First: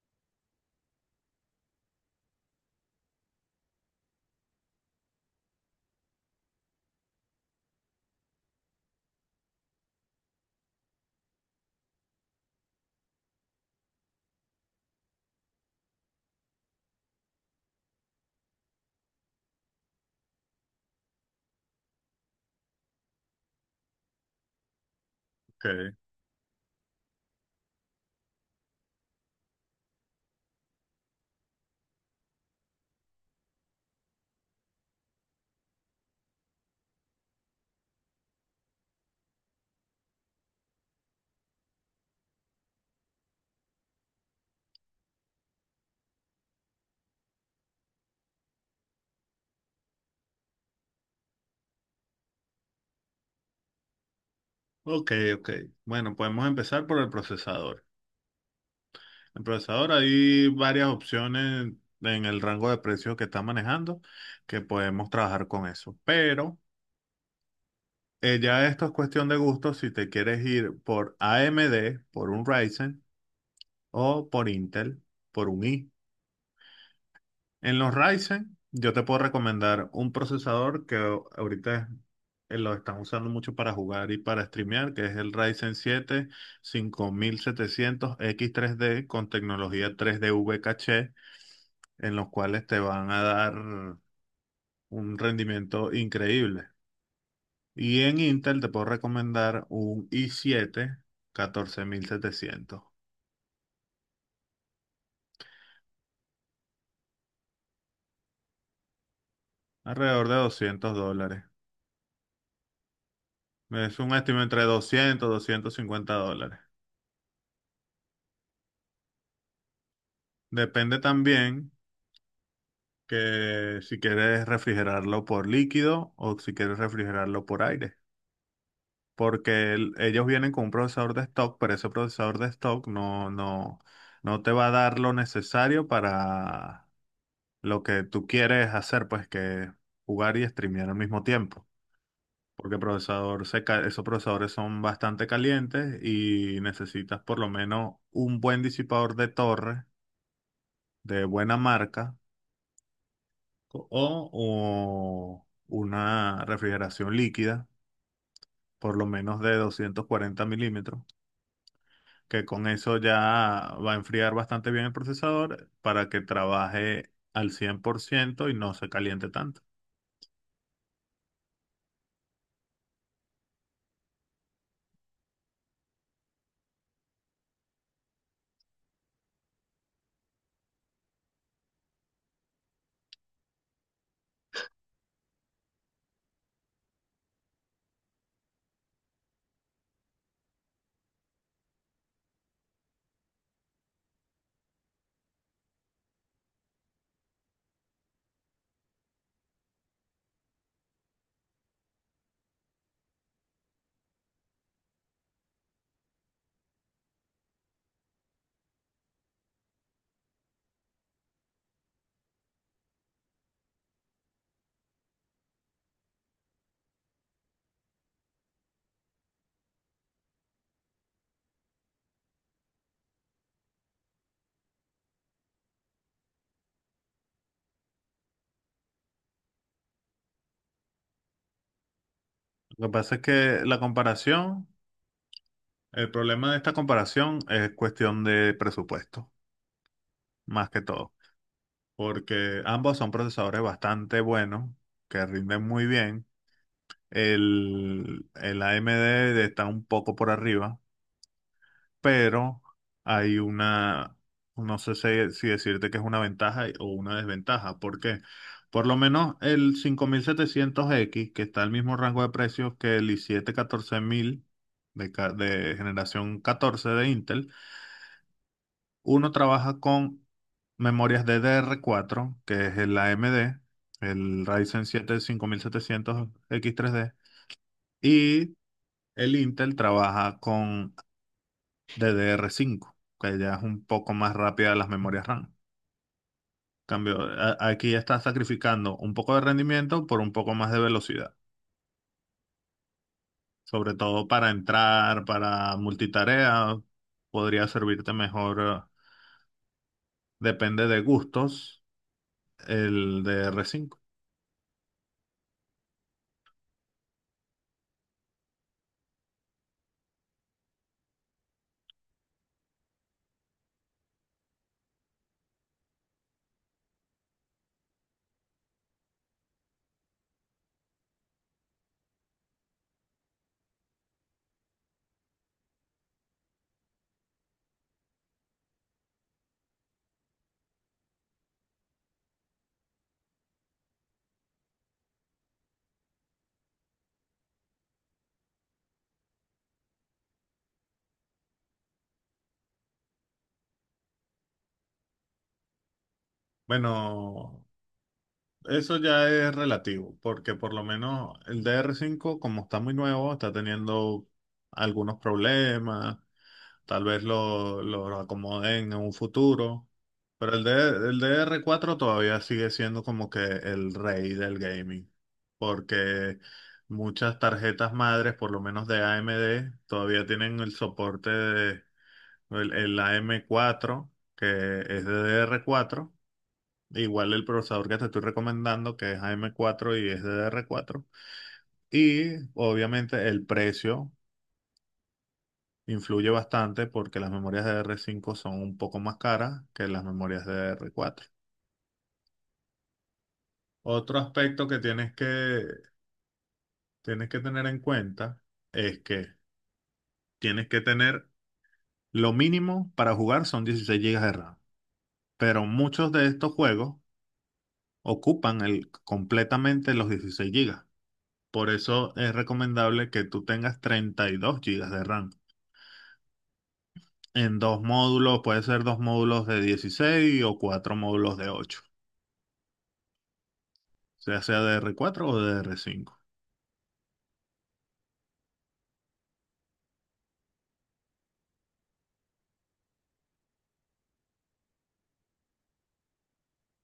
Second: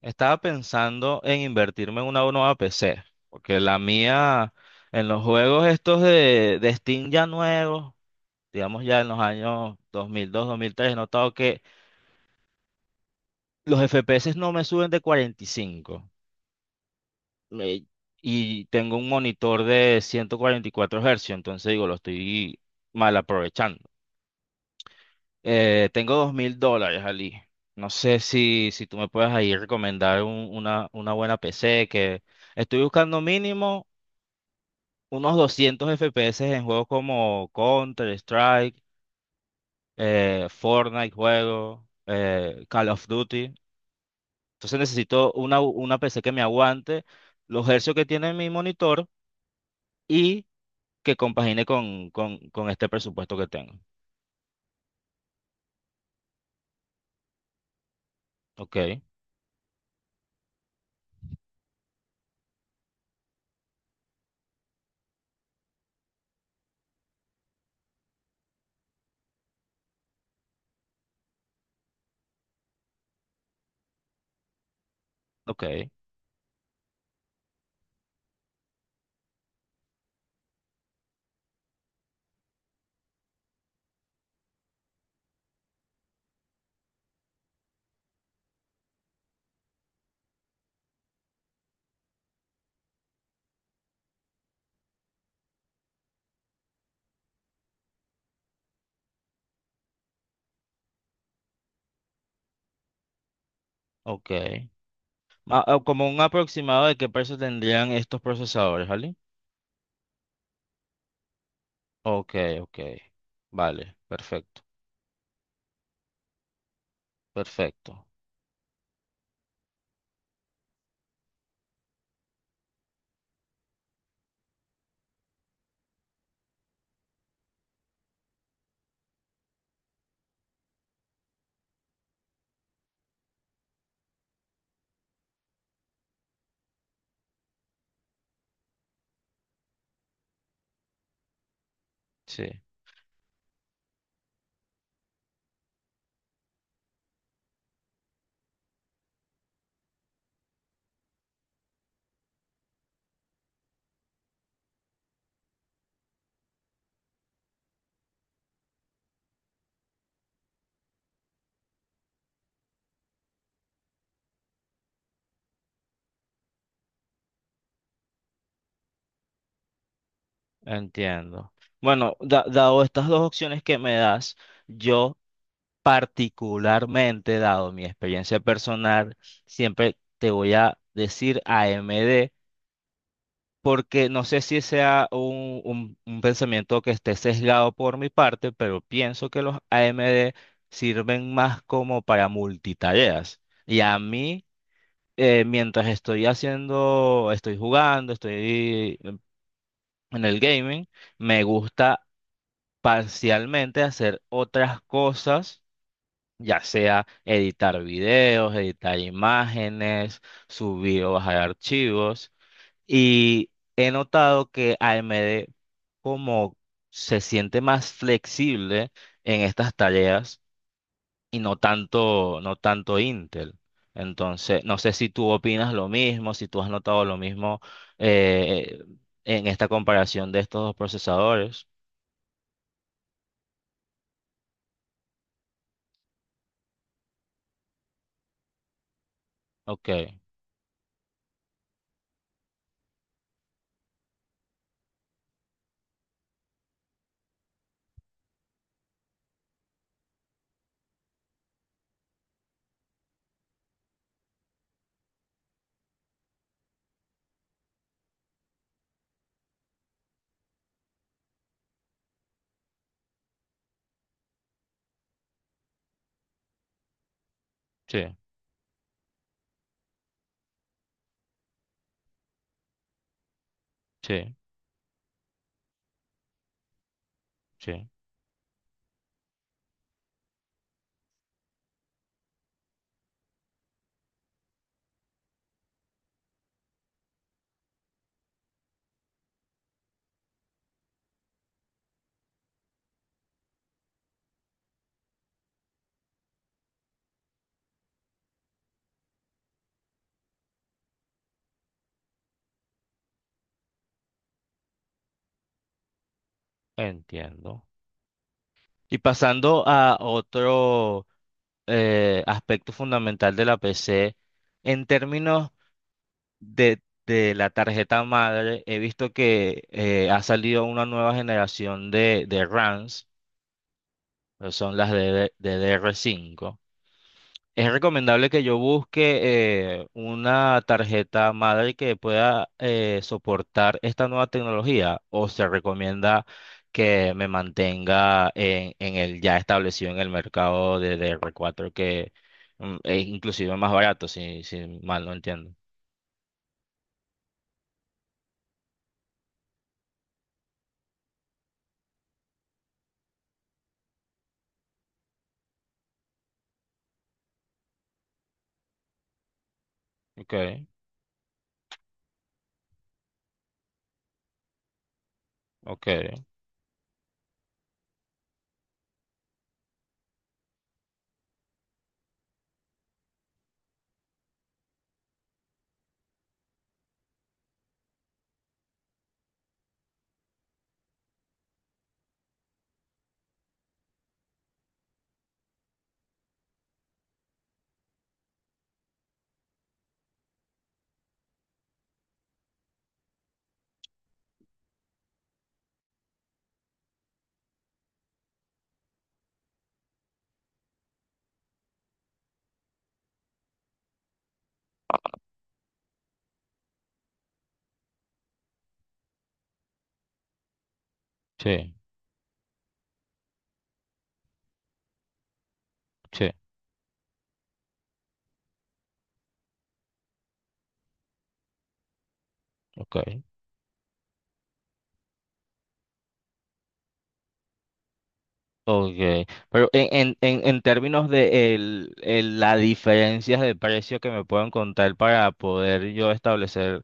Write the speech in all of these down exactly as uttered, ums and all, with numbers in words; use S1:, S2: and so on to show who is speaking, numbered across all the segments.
S1: Estaba pensando en invertirme en una nueva P C, porque la mía en los juegos estos de, de Steam ya nuevos, digamos ya en los años dos mil dos, dos mil mil tres, he notado que los F P S no me suben de cuarenta y cinco. me- y tengo un monitor de ciento cuarenta y cuatro Hz, entonces digo, lo estoy mal aprovechando. Eh,
S2: Okay,
S1: tengo dos mil dólares, Ali. No sé si, si tú me puedes ahí recomendar un- una, una buena P C que… Estoy buscando mínimo unos doscientos F P S en juegos como Counter-Strike, eh, Fortnite juego, eh, Call of Duty. Entonces necesito una, una P C que me aguante los hercios que tiene mi monitor y que compagine con, con, con este presupuesto que tengo.
S2: ok, ok. Bueno, podemos empezar por el procesador.
S1: Ok,
S2: El procesador hay varias opciones en el rango de precios que está manejando que podemos trabajar con eso. Pero eh, ya esto es cuestión de gusto si te quieres ir por A M D, por un Ryzen o por Intel, por un
S1: ok,
S2: i. En los Ryzen, yo te puedo recomendar un procesador que ahorita eh, lo están usando mucho para jugar y para streamear, que es el Ryzen siete cinco mil setecientos x tres d con tecnología tres d V caché, en los cuales te van a dar un rendimiento increíble. Y en Intel te puedo recomendar un i siete catorce mil setecientos,
S1: ok. Ma- ah, como un aproximado de qué precio tendrían estos procesadores, ¿vale?
S2: alrededor de doscientos dólares.
S1: Ok, ok. Vale,
S2: Es un estimado
S1: perfecto,
S2: entre doscientos y doscientos cincuenta dólares.
S1: perfecto.
S2: Depende también que si quieres refrigerarlo por líquido o si quieres refrigerarlo por aire, porque el- ellos vienen con un procesador de stock, pero ese procesador de stock no, no, no te va a dar lo necesario para lo que tú quieres hacer, pues que jugar y streamear al mismo tiempo.
S1: Sí.
S2: Porque el procesador se ca- esos procesadores son bastante calientes y necesitas por lo menos un buen disipador de torre de buena marca o, o una refrigeración líquida, por lo menos de doscientos cuarenta milímetros, que con eso ya va a enfriar bastante bien el procesador para que trabaje al cien por ciento y no se caliente tanto.
S1: Entiendo. Bueno, da- dado estas dos opciones que me das, yo particularmente, dado mi experiencia personal, siempre te voy a decir A M D, porque no sé si sea un, un- un pensamiento que esté sesgado por mi parte, pero pienso que los A M D sirven más como para multitareas. Y a mí, eh, mientras estoy haciendo, estoy jugando, estoy en el gaming, me gusta parcialmente hacer otras cosas, ya sea editar videos, editar imágenes, subir o bajar archivos. Y he notado que A M D como se siente más flexible en estas tareas y no tanto, no tanto Intel. Entonces, no sé si tú opinas lo mismo, si tú has notado lo mismo eh, en esta comparación de estos dos procesadores.
S2: Lo que pasa es que la comparación, el problema de esta comparación es cuestión de presupuesto,
S1: Ok,
S2: más que todo, porque ambos son procesadores bastante buenos, que rinden muy bien. El, el A M D está un poco por arriba, pero hay una, no sé si, si decirte que es una ventaja y- o una desventaja. ¿Por qué? Por lo menos el cinco mil setecientos x que está al mismo rango de precios que el i siete catorce mil de, ca- de generación catorce de Intel,
S1: sí,
S2: uno trabaja con memorias ddr cuatro que es el A M D,
S1: sí.
S2: el Ryzen siete cinco mil setecientos x 3 d
S1: Sí.
S2: y el Intel trabaja con D D R cinco, que ya es un poco más rápida las memorias RAM. Cambio, a- aquí estás sacrificando un poco de rendimiento por un poco más de velocidad, sobre todo para entrar, para multitarea, podría servirte mejor, eh, depende de gustos, el D D R cinco.
S1: Entiendo. Y pasando a otro eh, aspecto fundamental de la P C, en términos de, de la tarjeta madre, he visto que eh, ha salido una nueva generación de, de RAMs, que son las de D D R cinco. ¿Es recomendable que yo busque eh, una tarjeta madre que pueda eh, soportar esta nueva tecnología o se recomienda que me mantenga en, en el ya establecido en el mercado de D R cuatro que mm, es inclusive más barato, si, si mal no entiendo?
S2: Bueno, eso ya es relativo, porque por lo menos el D D R cinco, como está muy nuevo, está teniendo algunos problemas. Tal vez lo, lo acomoden en un futuro. Pero el,
S1: Okay,
S2: D- el dr cuatro todavía sigue siendo como que el rey del gaming.
S1: okay,
S2: Porque muchas tarjetas madres, por lo menos de A M D, todavía tienen el soporte de el, el am cuatro que es ddr cuatro. Igual el procesador que te estoy recomendando, que es am cuatro y es ddr cuatro. Y obviamente el precio influye bastante porque las memorias de r cinco son un poco más caras que las memorias de r cuatro. Otro aspecto que tienes que, tienes que tener en cuenta es que tienes que tener lo mínimo para jugar son dieciséis gigas de RAM, pero muchos de estos juegos ocupan el, completamente los dieciséis gigas. Por
S1: sí,
S2: eso es recomendable que tú tengas treinta y dos gigas de RAM.
S1: sí,
S2: En dos módulos, puede ser dos módulos de dieciséis o cuatro módulos de ocho.
S1: okay.
S2: Ya sea dr cuatro o dr cinco.
S1: Okay, pero en, en, en en términos de el, el- la diferencias de precio que me puedan contar para poder yo establecer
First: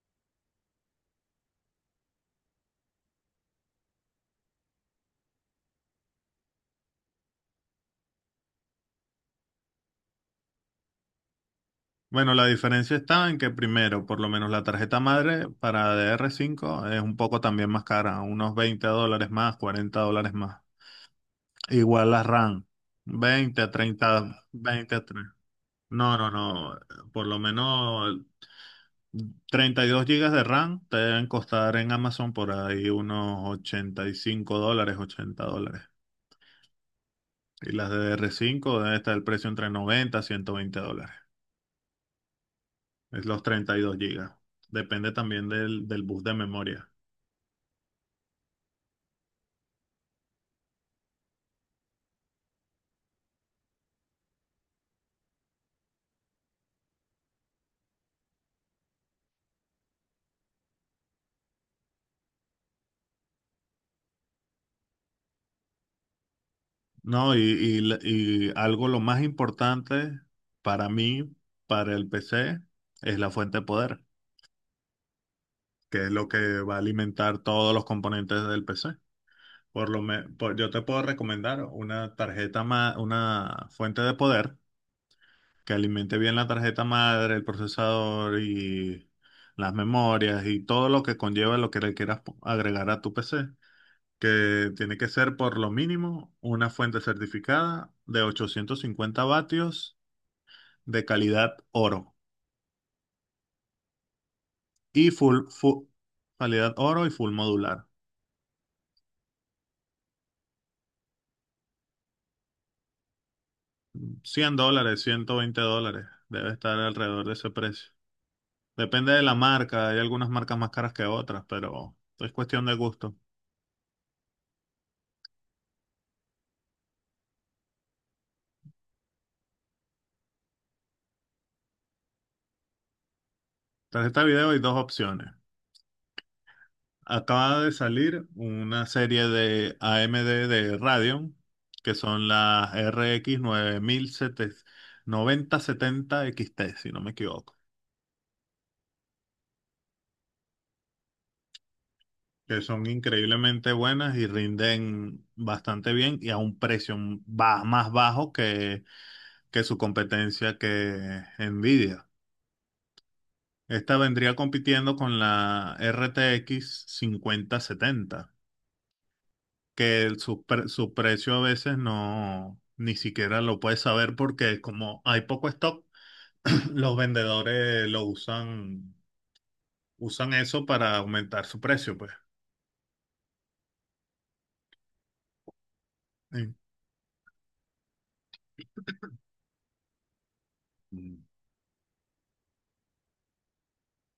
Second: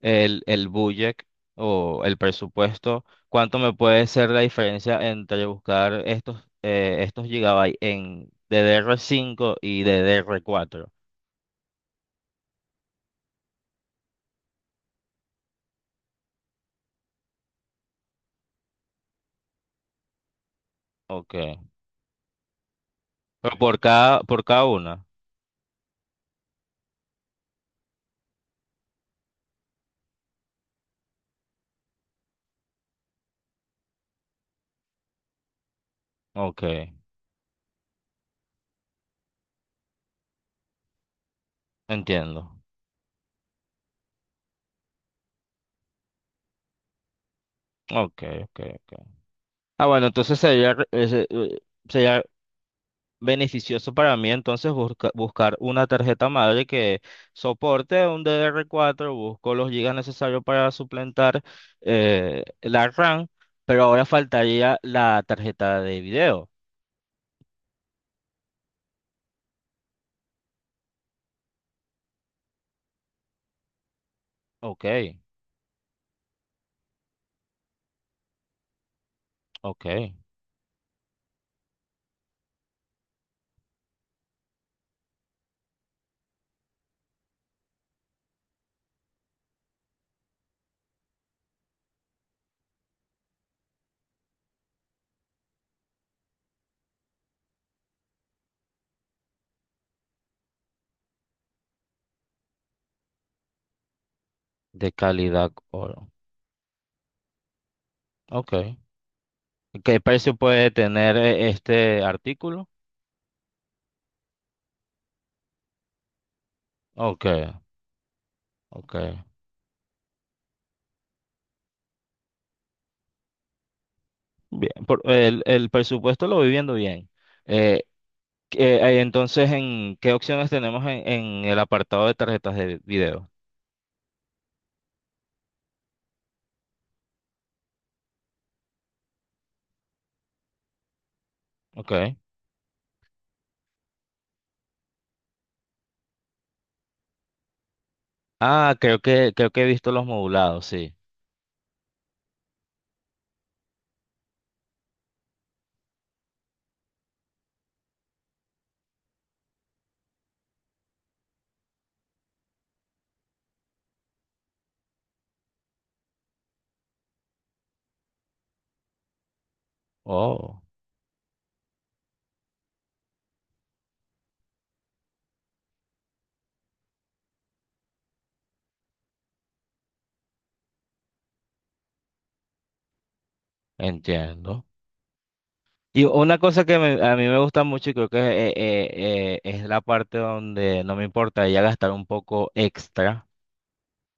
S1: el, el budget o el presupuesto, ¿cuánto me puede ser la diferencia entre buscar estos, eh, estos gigabytes en ddr cinco y ddr cuatro?
S2: Bueno, la diferencia está en que primero, por lo menos la tarjeta madre para dr cinco es un poco también más cara, unos veinte dólares más, cuarenta dólares más.
S1: Ok.
S2: Igual la RAM,
S1: Pero
S2: veinte a
S1: por
S2: treinta,
S1: cada, por cada
S2: veinte
S1: una.
S2: a treinta. No, no, no, por lo menos treinta y dos gigas de RAM te deben costar en Amazon por ahí unos ochenta y cinco dólares, ochenta dólares.
S1: Ok,
S2: Y las de D R cinco debe estar el precio entre noventa a ciento veinte dólares.
S1: entiendo.
S2: Es los treinta y dos gigas. Depende también del, del bus de memoria.
S1: Ok, ok, ok. Ah, bueno, entonces sería, re- ese, eh, sería beneficioso para mí entonces busca- buscar una tarjeta madre que soporte un D D R cuatro, busco los gigas necesarios para suplantar eh, la RAM, pero ahora faltaría la tarjeta de video.
S2: No, y, y la- y algo lo más importante para mí, para el P C, es la fuente de poder,
S1: Ok,
S2: que es lo que va a alimentar todos los componentes del P C.
S1: ok,
S2: Por lo me- por- yo te puedo recomendar una tarjeta ma- una fuente de poder que alimente bien la tarjeta madre, el procesador y las memorias y todo lo que conlleva lo que le quieras po- agregar a tu P C que tiene que ser por lo mínimo una fuente certificada de ochocientos cincuenta vatios de calidad oro
S1: de
S2: y full,
S1: calidad
S2: fu-
S1: oro.
S2: calidad oro y full modular.
S1: Ok. ¿Qué precio puede tener eh, este artículo?
S2: Cien dólares, ciento veinte dólares, debe estar
S1: Ok,
S2: alrededor de ese precio. Depende
S1: ok.
S2: de la marca, hay algunas marcas más caras que otras, pero es cuestión de gusto.
S1: Bien, por- el, el presupuesto lo voy viendo bien. Eh, Eh, eh, entonces, ¿en qué opciones tenemos en, en el apartado de tarjetas de video?
S2: Tarjeta de video hay dos opciones. Acaba de salir una serie de A M D de Radeon, que
S1: Ok.
S2: son las R X noventa setenta X T, si no me equivoco,
S1: Ah, creo que, creo que he visto los modulados, sí.
S2: que son increíblemente buenas y rinden bastante bien y a un precio ba- más bajo que, que su competencia que Nvidia. Esta vendría compitiendo con la R T X setenta que el- su,
S1: Oh,
S2: pre- su precio a veces no, ni siquiera lo puedes saber porque como hay poco stock, los vendedores lo usan, usan eso para aumentar su precio, pues.
S1: entiendo. Y una
S2: Sí.
S1: cosa que me- a mí me gusta mucho y creo que eh, eh, eh, es la parte donde no me
S2: Mm.
S1: importa ya gastar un poco extra,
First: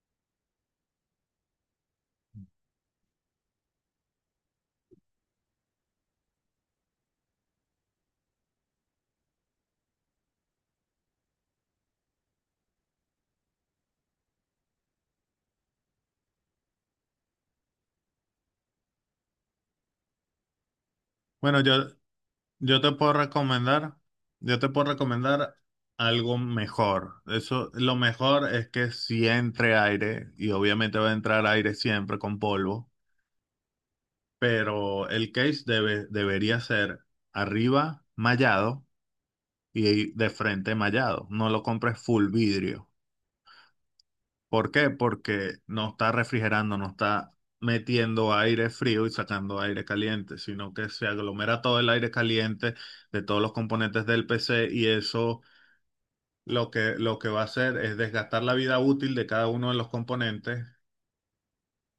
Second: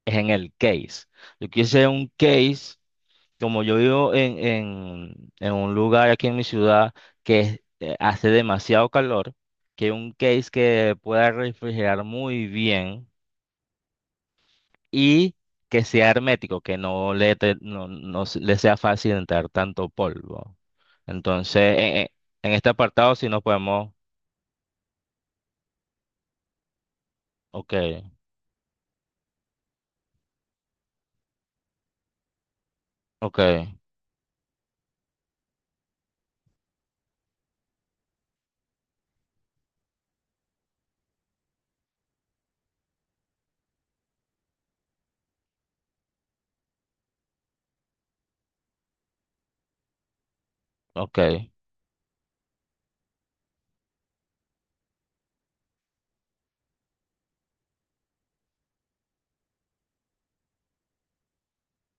S1: es en el case. Yo quise un case como yo vivo en, en, en un lugar aquí en mi ciudad que es- eh, hace demasiado calor, que un case que pueda refrigerar muy bien y que sea hermético, que no le, te- no, no se- le sea fácil entrar tanto polvo.
S2: Bueno,
S1: Entonces,
S2: yo,
S1: e- e- en este
S2: yo te puedo
S1: apartado si nos podemos…
S2: recomendar, yo te puedo recomendar algo mejor. Eso,
S1: Ok,
S2: lo mejor es que si entre aire, y obviamente va a entrar aire siempre con polvo,
S1: ok,
S2: pero el case debe, debería ser arriba mallado y de frente mallado. No lo compres full vidrio. ¿Por qué? Porque no está refrigerando, no está metiendo aire frío y sacando aire caliente, sino que se
S1: ok,
S2: aglomera todo el aire caliente de todos los componentes del P C y eso lo que, lo que va a hacer es desgastar la vida útil de cada uno de los componentes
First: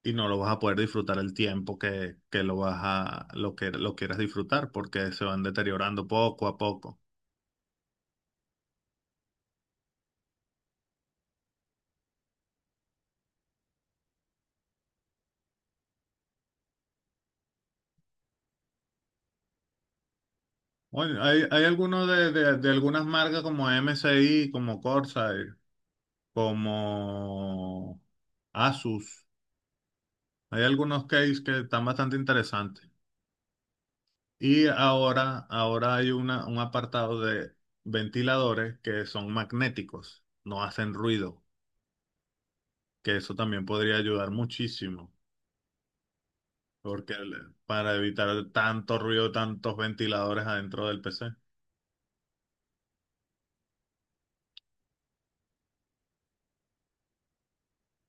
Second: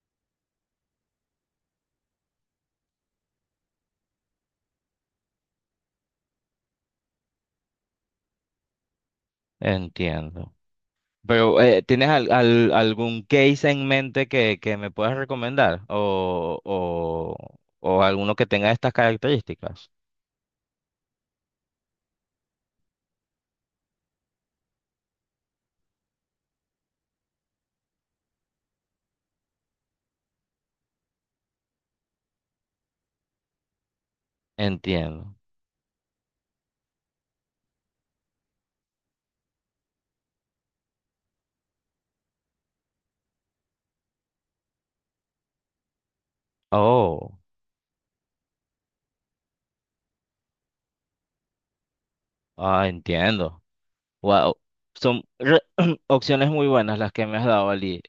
S2: y no lo vas a poder disfrutar el tiempo que, que lo vas a, lo que lo quieras disfrutar porque se van deteriorando poco a poco.
S1: entiendo. Pero, eh, ¿tienes al- al- algún case en mente que, que me puedas recomendar? O, o, o alguno que tenga estas características.
S2: Bueno, hay, hay algunos de, de, de algunas marcas como M S I, como Corsair, como Asus. Hay algunos case que están bastante interesantes. Y
S1: Entiendo.
S2: ahora, ahora hay una, un apartado de ventiladores que son magnéticos, no hacen ruido, que eso también podría ayudar muchísimo, porque
S1: Oh,
S2: el- para evitar tanto ruido, tantos ventiladores adentro del P C.
S1: ah, Entiendo. Wow. Son re- Opciones muy buenas las que me has dado, Ali.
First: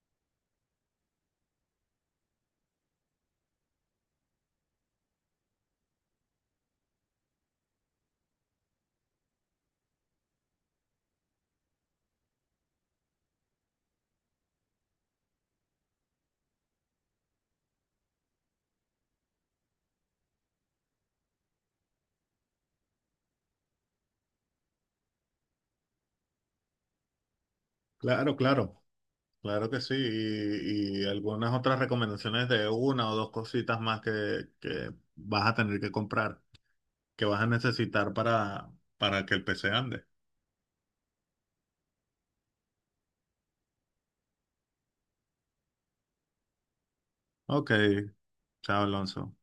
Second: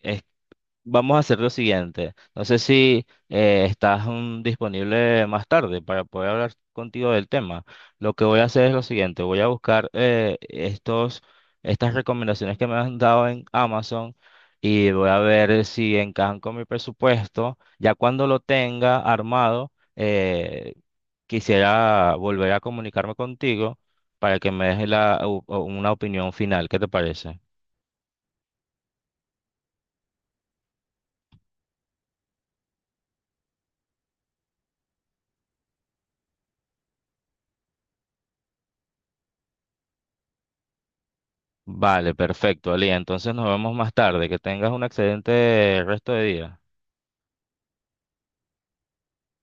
S1: Vamos a hacer lo siguiente. No sé si eh, estás mm, disponible más tarde para poder hablar contigo del tema. Lo que voy a hacer es lo siguiente. Voy a buscar eh, estos, estas recomendaciones que me han dado en Amazon y voy a ver si encajan con mi presupuesto. Ya cuando lo tenga armado, eh, quisiera volver a comunicarme contigo para que me des la- u- una opinión final. ¿Qué te parece?
S2: Claro, claro. Claro que sí, y, y algunas otras recomendaciones de una o dos cositas más que, que vas a tener que comprar, que vas a necesitar para, para que el P C ande.
S1: Vale, perfecto, Ali. Entonces nos vemos más tarde. Que tengas un excelente resto de día.
S2: Ok, chao Alonso.